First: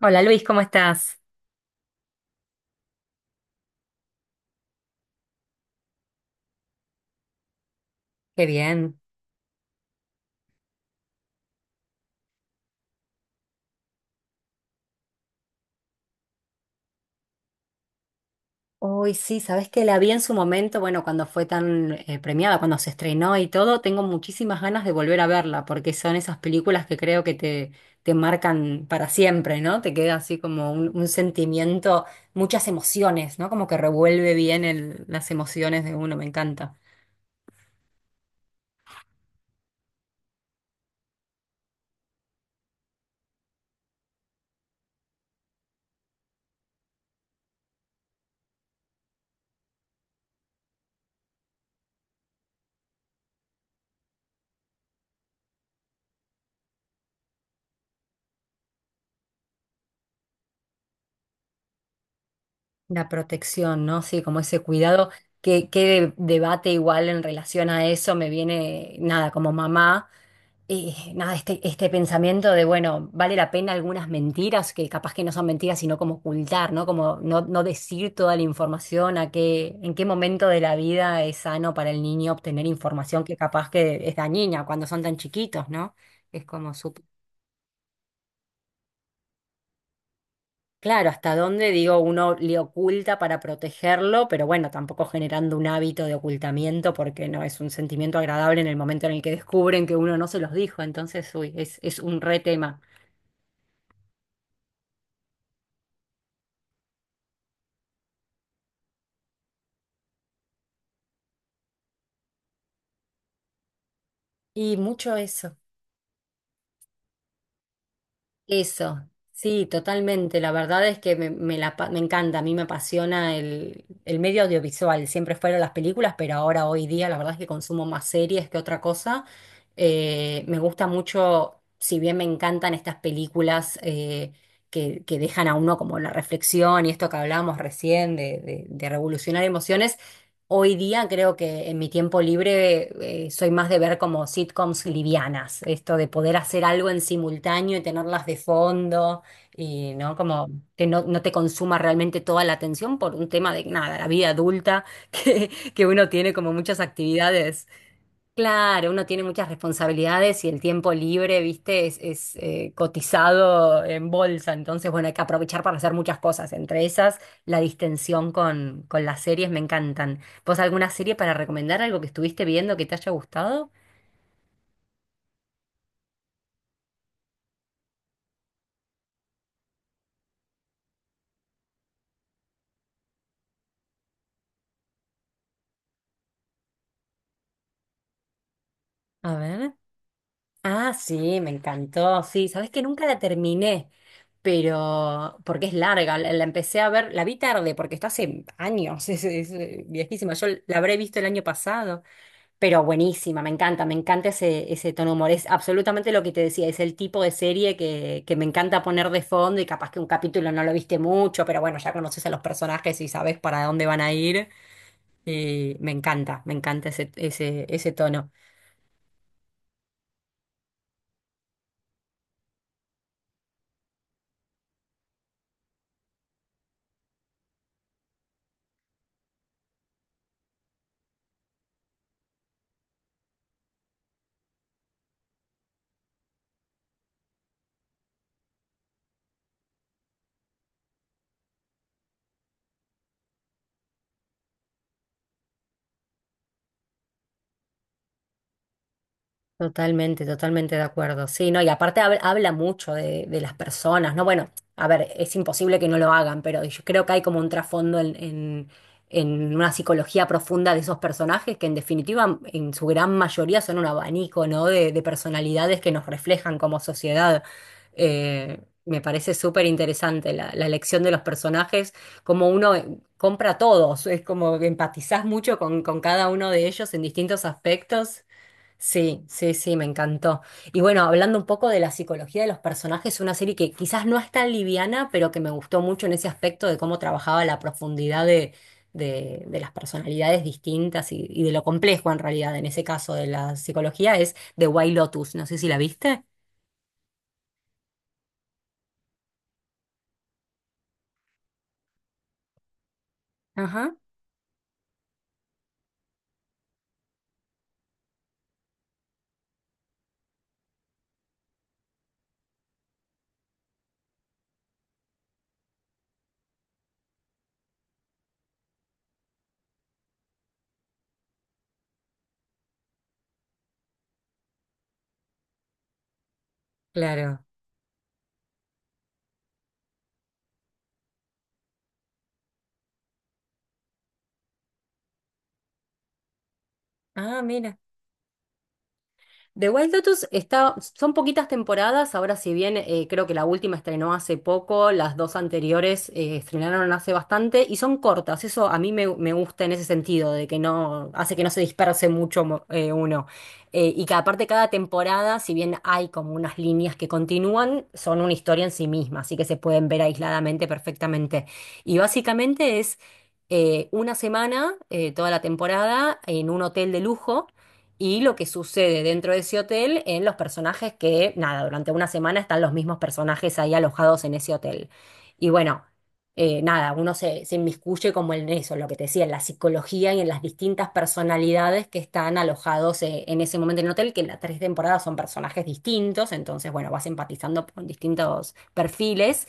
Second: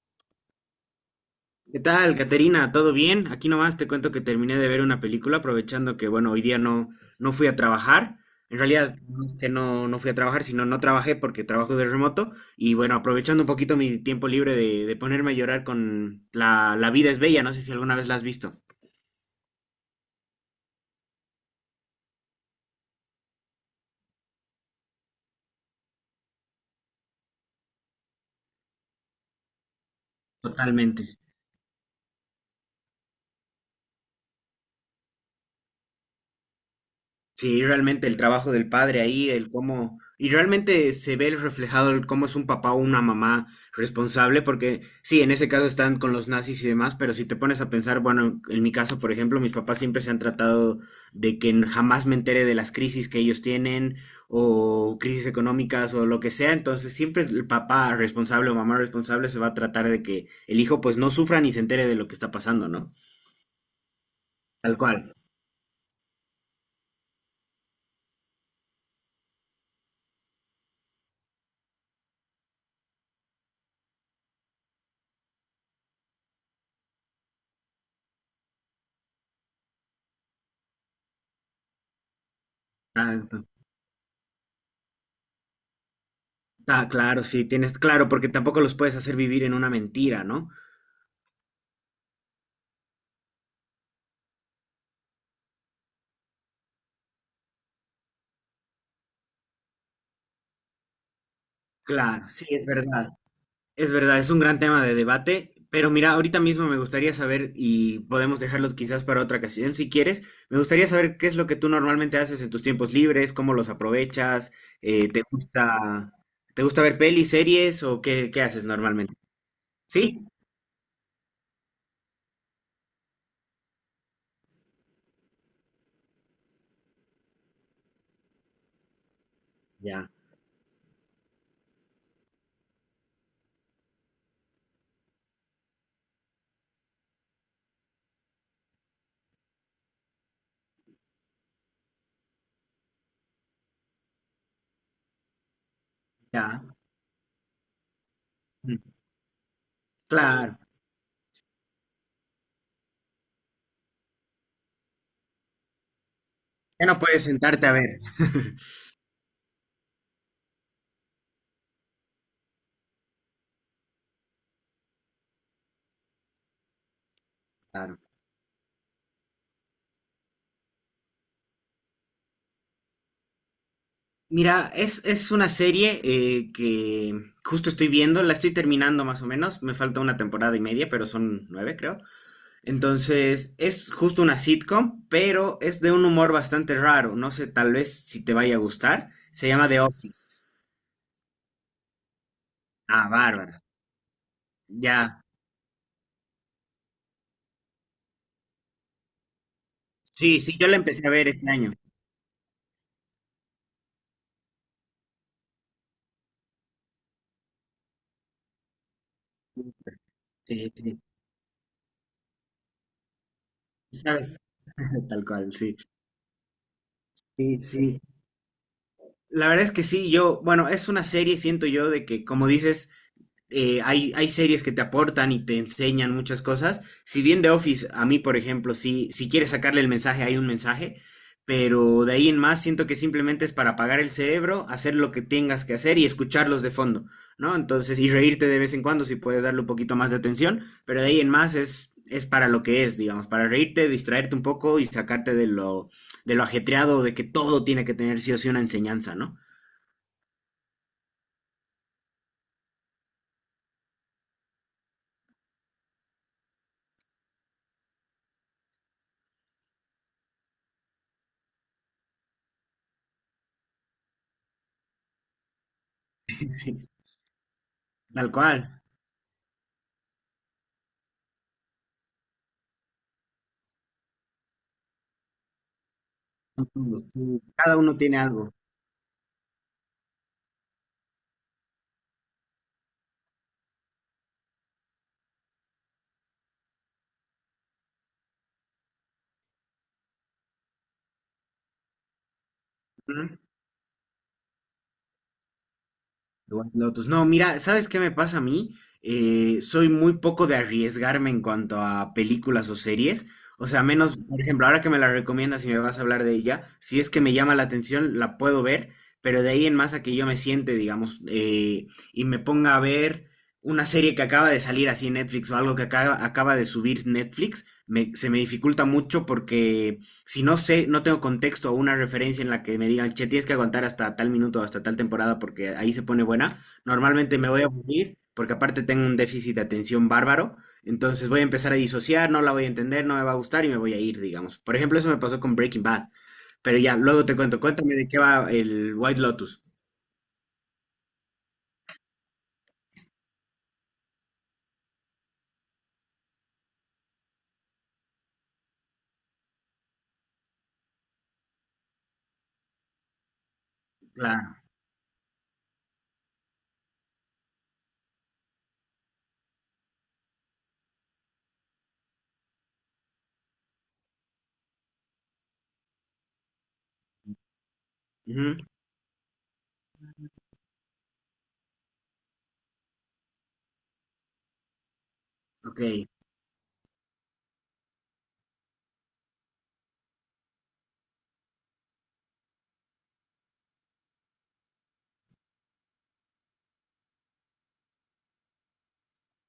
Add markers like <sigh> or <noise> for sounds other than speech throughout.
Hola Luis, ¿cómo estás? ¿Qué tal, Caterina? ¿Todo bien? Aquí nomás te cuento que terminé de ver una película, aprovechando que, bueno, hoy día no fui a trabajar. Qué En realidad, bien. no es que no fui a trabajar, sino no trabajé porque trabajo de remoto. Y bueno, aprovechando un poquito mi tiempo libre de ponerme a llorar con La vida es bella. No sé si alguna vez la has visto. Uy, sí, sabes que la vi en su momento, bueno, cuando fue tan premiada, cuando se estrenó y todo, tengo muchísimas ganas de volver a verla, porque son esas películas que creo que te marcan para siempre, ¿no? Te queda así como Totalmente. un sentimiento, muchas emociones, ¿no? Como que revuelve bien las emociones de uno, me encanta. Sí, realmente el trabajo del padre ahí, el cómo, y realmente se ve el reflejado el cómo es un papá o una mamá responsable, porque sí, en ese caso están con los nazis y demás, pero si te pones a pensar, bueno, en mi caso, por ejemplo, mis papás siempre se han tratado de que jamás me entere de las crisis que ellos tienen o crisis económicas o lo que sea, entonces siempre el papá responsable o mamá responsable se va a tratar de que el hijo pues no sufra ni se entere de lo que está pasando, ¿no? La protección, ¿no? Sí, como ese Tal cual. cuidado. Que qué debate igual en relación a eso me viene, nada, como mamá. Nada, este, Este pensamiento de, bueno, vale la pena algunas mentiras, que capaz que no son mentiras, sino como ocultar, ¿no? Como no decir toda la información, en qué momento de la vida es sano para el niño obtener Ah. información que capaz que es dañina cuando son tan chiquitos, ¿no? Es como Ah, súper... claro, sí, tienes, claro, porque tampoco los puedes hacer vivir en una mentira, ¿no? Claro, hasta dónde, digo, uno le oculta para protegerlo, pero bueno, tampoco generando un hábito de ocultamiento porque no es un sentimiento agradable en el momento en el que descubren que uno no se los dijo, entonces, uy, es un Claro, re sí, es tema. verdad. Es verdad, es un gran tema de debate, pero mira, ahorita mismo me gustaría saber, y podemos dejarlo quizás para otra ocasión si quieres, me gustaría saber qué es lo que tú normalmente haces en tus tiempos libres, cómo los aprovechas, Y eh, mucho ¿te eso. gusta, te gusta ver pelis, series o qué, qué haces Eso, normalmente? sí, ¿Sí? totalmente. La verdad es que me encanta, a mí me apasiona el medio audiovisual. Siempre fueron las películas, pero ahora, hoy día, la verdad es que consumo más series que otra cosa. Ya, Me gusta mucho, si bien me encantan estas películas que dejan a uno como la reflexión y esto que hablábamos recién de revolucionar emociones. Hoy día creo que en mi tiempo libre soy más de ver como sitcoms livianas, esto de poder hacer ya. algo en simultáneo y tenerlas de Mm. fondo y no como Claro, que no te consuma realmente toda la atención por un tema de nada, la vida adulta <laughs> que, que uno tiene como muchas ya no puedes actividades. sentarte a ver. <laughs> Claro, uno tiene muchas responsabilidades y el tiempo libre, viste, cotizado en bolsa. Entonces, bueno, hay que aprovechar para hacer muchas cosas. Entre esas, la Claro. distensión con las series me encantan. ¿Vos alguna serie para recomendar? ¿Algo que estuviste viendo que te haya gustado? Mira, es una serie que justo estoy viendo, la estoy terminando más o menos, me falta una temporada y media, pero son nueve creo. Entonces, es justo una sitcom, pero es de un humor bastante raro, no sé tal vez si te vaya a gustar. A Se llama ver. The Office. Ah, sí, me encantó. Sí, sabés que nunca Ah, la bárbara. terminé, Ya. pero porque es larga. La empecé a ver, la vi tarde porque está hace años, <laughs> viejísima. Sí, Yo sí, yo la la habré empecé a visto el ver año este año. pasado. Pero buenísima, me encanta ese tono de humor. Es absolutamente lo que te decía, es el tipo de serie que me encanta poner de fondo y capaz que un capítulo no Sí, lo viste sí, mucho, pero bueno, ya conoces a los personajes y sabes para dónde van a sabes, ir. <laughs> tal cual, sí. Y me encanta Sí, ese sí. tono. La verdad es que sí, yo, bueno, es una serie, siento yo, de que, como dices, hay, hay series que te aportan y te enseñan muchas cosas. Si bien The Office, a mí, por ejemplo, sí, si quieres sacarle el mensaje, hay un mensaje, pero de ahí en más siento que simplemente es para apagar el cerebro, hacer lo que tengas que hacer y escucharlos de fondo, ¿no? Entonces, y reírte de vez en cuando si puedes darle un poquito más de atención, pero de ahí en más es para lo que es, digamos, para reírte, distraerte un poco y sacarte de de lo ajetreado de que todo tiene que tener sí o sí una enseñanza, ¿no? Totalmente, totalmente de acuerdo. Sí, no, y aparte habla mucho de las personas, ¿no? Bueno, a ver, es imposible que no lo hagan, pero yo creo que hay como un trasfondo en una psicología profunda de esos personajes que en definitiva, en su gran mayoría, son un abanico, ¿no? De personalidades que nos reflejan como Sí. sociedad. Tal cual. Me parece súper interesante la elección de los personajes, como uno compra a todos, es como que empatizás mucho con cada uno de ellos en Sí. distintos Cada uno tiene aspectos. algo. Sí, sí, sí, me encantó. Y bueno, hablando un poco de la psicología de los personajes, una serie que quizás no es tan liviana, pero que me gustó mucho en ese aspecto de cómo trabajaba la profundidad de las personalidades distintas y de lo complejo en realidad, en ese caso de ¿Mm? la psicología, es The White Lotus. No sé si la viste. The White Lotus. No, mira, ¿sabes qué me pasa a mí? Soy muy poco de arriesgarme en cuanto a películas o series. O sea, Ajá, menos, por ejemplo, ahora que me la recomiendas y me vas a hablar de ella, si es que me llama la atención, la puedo ver, pero de ahí en más a que yo me siente, digamos, y me ponga a ver una serie que acaba de salir así en Netflix o algo que acaba de subir Netflix, se me dificulta mucho porque si no sé, no tengo contexto o una referencia en la que me digan, che, tienes que aguantar hasta tal minuto hasta tal temporada porque ahí se pone buena, normalmente claro. me voy a aburrir porque aparte tengo un déficit de atención bárbaro, entonces voy a empezar a disociar, no la voy a entender, no me va a gustar y me voy a ir, digamos. Por ejemplo, eso me pasó con Breaking Bad, pero ya, luego te Ah, cuento, mira. cuéntame de qué va el White Lotus. The White Lotus está, son poquitas temporadas, ahora si bien creo que la última estrenó hace poco, las dos anteriores estrenaron hace bastante y son cortas, eso a mí me gusta en ese sentido, de que no, hace que no se disperse mucho uno. Y que aparte Claro. cada temporada, si bien hay como unas líneas que continúan, son una historia en sí misma, así que se pueden ver aisladamente perfectamente. Y básicamente es una semana, toda la temporada, en un hotel de lujo y lo que Ujú. sucede dentro de ese hotel en los personajes que, nada, durante una semana están los mismos personajes ahí alojados en ese hotel. Y Ok, bueno, nada, se inmiscuye como en eso, lo que te decía, en la psicología y en las distintas personalidades que están alojados en ese momento en el hotel, que en las tres temporadas son personajes distintos, entonces, bueno, vas empatizando con distintos perfiles.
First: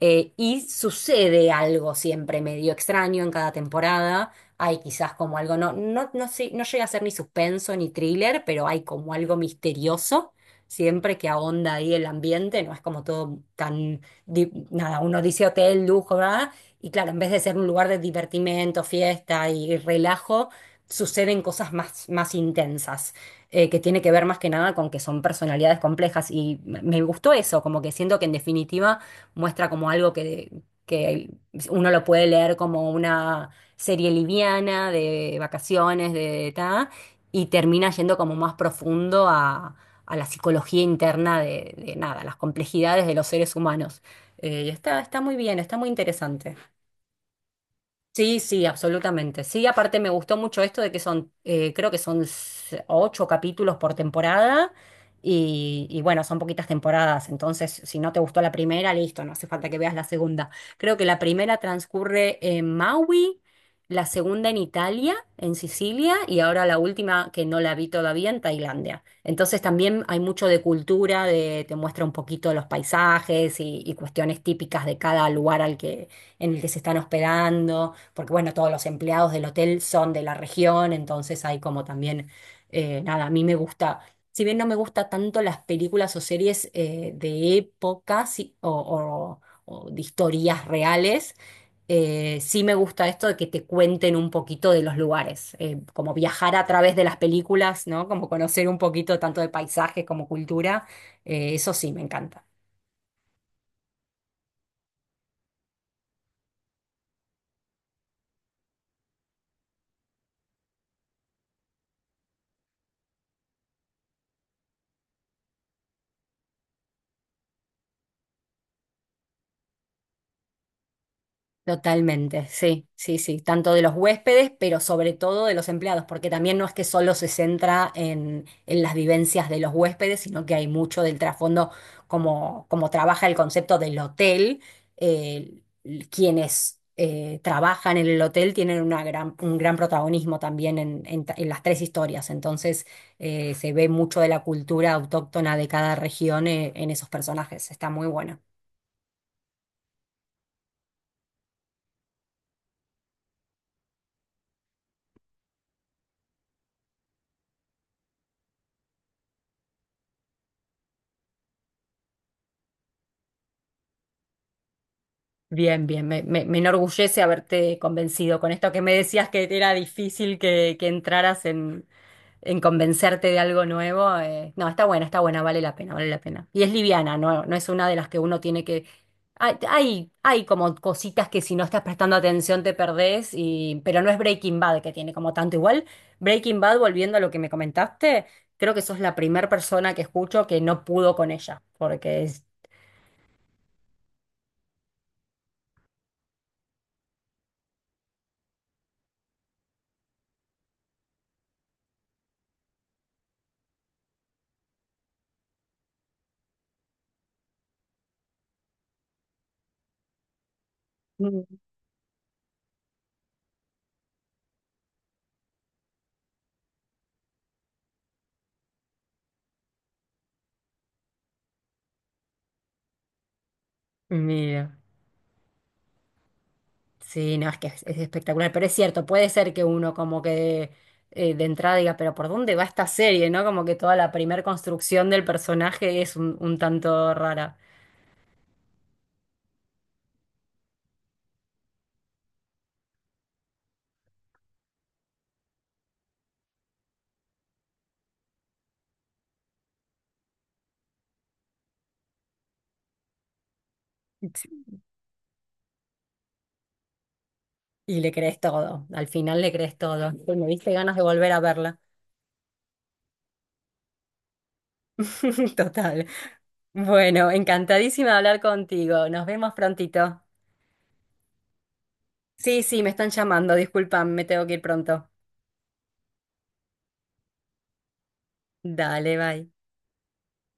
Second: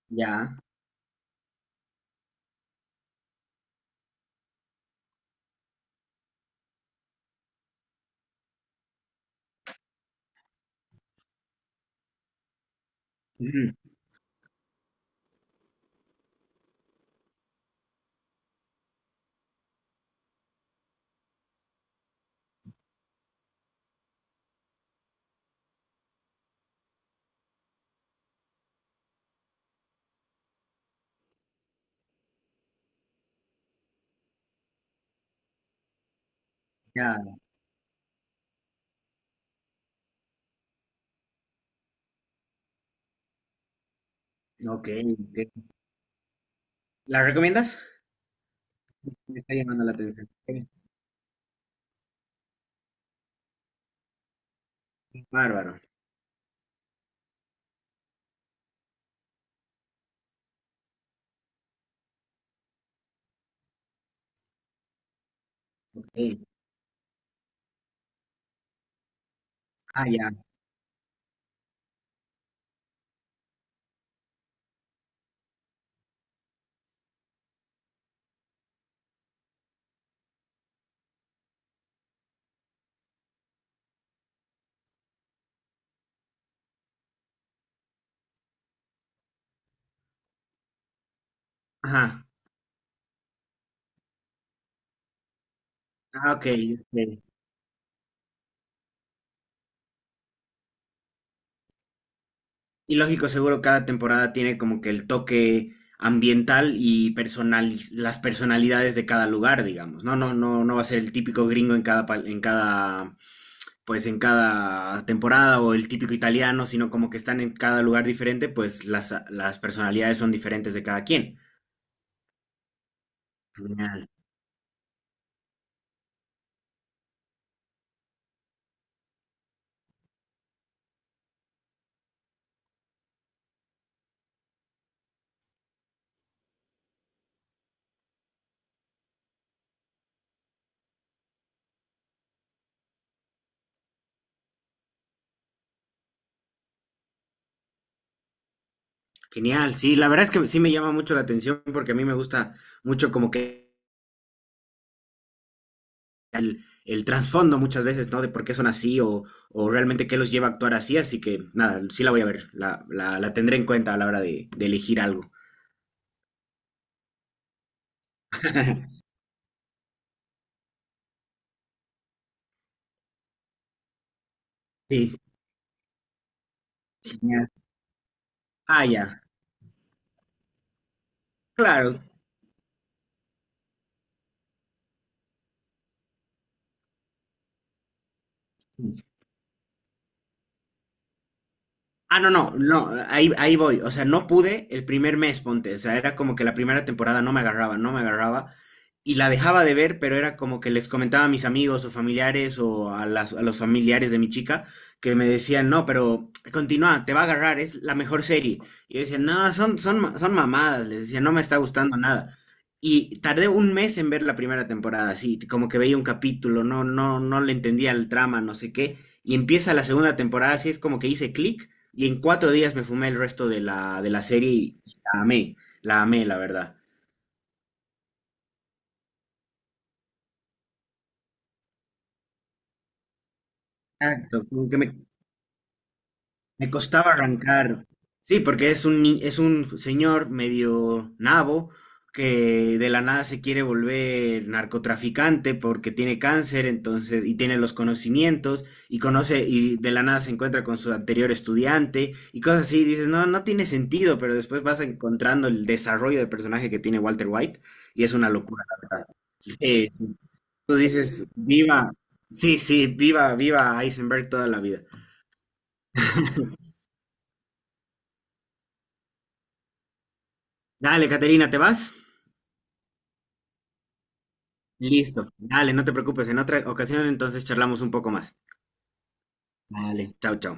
ya. Y sucede algo siempre medio extraño en cada temporada. Hay quizás como algo, no sé, no llega a ser ni suspenso ni thriller, pero hay como algo misterioso. Siempre que ahonda ahí el ambiente, no es como todo Ujú. tan, nada, uno dice hotel, lujo, ¿verdad? Y claro, en vez de ser un lugar de divertimento, fiesta y relajo, suceden cosas más intensas, que tiene que ver más que nada con que son personalidades complejas. Y me gustó eso, como que siento que en definitiva muestra como algo que uno lo puede leer como una serie liviana, de vacaciones, de ta, Ya, y termina yendo como más profundo a la psicología interna de nada, las complejidades de los seres humanos. Y ok. Está muy bien, Ok. está muy interesante. ¿La recomiendas? Sí, sí, Me absolutamente. está Sí, llamando la aparte me atención. gustó Ok. mucho esto de que son, creo que son ocho capítulos por temporada Bárbaro. Y bueno, son poquitas temporadas, entonces si no te gustó la primera, listo, no hace falta que veas la segunda. Creo que la primera transcurre en Maui, la segunda en Italia, en Sicilia Ok. y ahora la última que no la vi todavía en Tailandia. Entonces también Ah, hay ya. mucho de cultura, de, te muestra un poquito los paisajes y cuestiones típicas de cada lugar al que, en el que se están hospedando porque bueno, todos los empleados del hotel son de la región, entonces hay como también, nada, a mí me gusta, si bien no me gusta tanto las películas o series de épocas sí, o de historias reales, Ajá. Sí me gusta esto de que te cuenten un poquito de los lugares, como Ah, ok, viajar a través de las ok. películas, ¿no? Como conocer un poquito tanto de paisajes como cultura, eso sí me encanta. Y lógico, seguro cada temporada tiene como que el toque ambiental y las personalidades de cada lugar, digamos. No, no, no, no va a ser el típico gringo en cada, en cada, pues en cada temporada o el típico italiano, sino como que están en cada lugar diferente, pues las personalidades son diferentes de cada quien. Totalmente, sí, sí, sí, tanto de los Genial. huéspedes, pero sobre todo de los empleados, porque también no es que solo se centra en las vivencias de los huéspedes, sino que hay mucho del trasfondo, como trabaja el concepto del hotel, eh, quienes trabajan en el hotel tienen un gran protagonismo también en las tres historias, entonces se ve mucho de la cultura autóctona de cada región en esos personajes, está muy bueno. Genial, sí, la verdad es que sí me llama mucho la atención porque a mí me gusta mucho como que el trasfondo muchas veces, ¿no? De por qué son así o realmente qué los lleva a actuar así. Así que nada, sí la voy a ver, la tendré en cuenta a la hora de elegir algo. Bien, bien, me enorgullece haberte convencido con esto que me <laughs> decías que era difícil que entraras en convencerte de algo nuevo. No, Sí. está buena, vale la pena, vale la pena. Y es liviana, no es una de las que uno tiene Ah, que... ya, Hay como cositas que si no estás claro. prestando atención te perdés, y... pero no es Breaking Bad que tiene como tanto igual. Breaking Bad, volviendo a lo que me comentaste, creo que sos Sí. la primera persona que escucho que no pudo con ella, Ah, porque no, es... no, no, ahí, ahí voy. O sea, no pude el primer mes, ponte. O sea, era como que la primera temporada no me agarraba, no me agarraba. Y la dejaba de ver, pero era como que les comentaba a mis amigos o familiares o a a los familiares de mi chica que me decían, no, pero continúa, te va a agarrar, es la mejor serie. Y yo decía, no, son mamadas, les decía, no me Mm. está gustando nada. Y tardé un mes en ver la primera temporada, así, como que veía un capítulo, no le entendía el trama, no sé qué. Y empieza la segunda temporada, así es como que hice clic y en cuatro días me fumé el resto de de la serie Mira. y la amé, la amé, la verdad. Sí, no, es que es espectacular, pero es cierto, puede ser que uno como que de entrada diga, pero ¿por dónde va esta serie? ¿No? Como que toda la primer Exacto, como que construcción del personaje es un me costaba tanto rara. arrancar. Sí, porque es un, es un señor medio nabo que de la nada se quiere volver narcotraficante porque tiene cáncer, entonces, y tiene los conocimientos, y conoce, y de la nada se encuentra con su anterior estudiante, y cosas así, dices, no, no tiene sentido, pero después Sí. vas encontrando el desarrollo de personaje que tiene Walter White, Y y le es una crees locura, todo, la verdad. al final le crees Sí. todo. Pues me diste Tú ganas de dices, volver a verla. viva. Sí, sí, viva, viva Eisenberg toda la vida. <laughs> Total. Bueno, encantadísima de hablar contigo. Nos vemos prontito. Dale, Caterina, ¿te vas? Sí, sí, me están llamando, disculpan, me tengo que ir pronto. Listo. Dale, no te preocupes. En otra ocasión entonces charlamos un poco más. Dale, bye. Dale, chao, chao.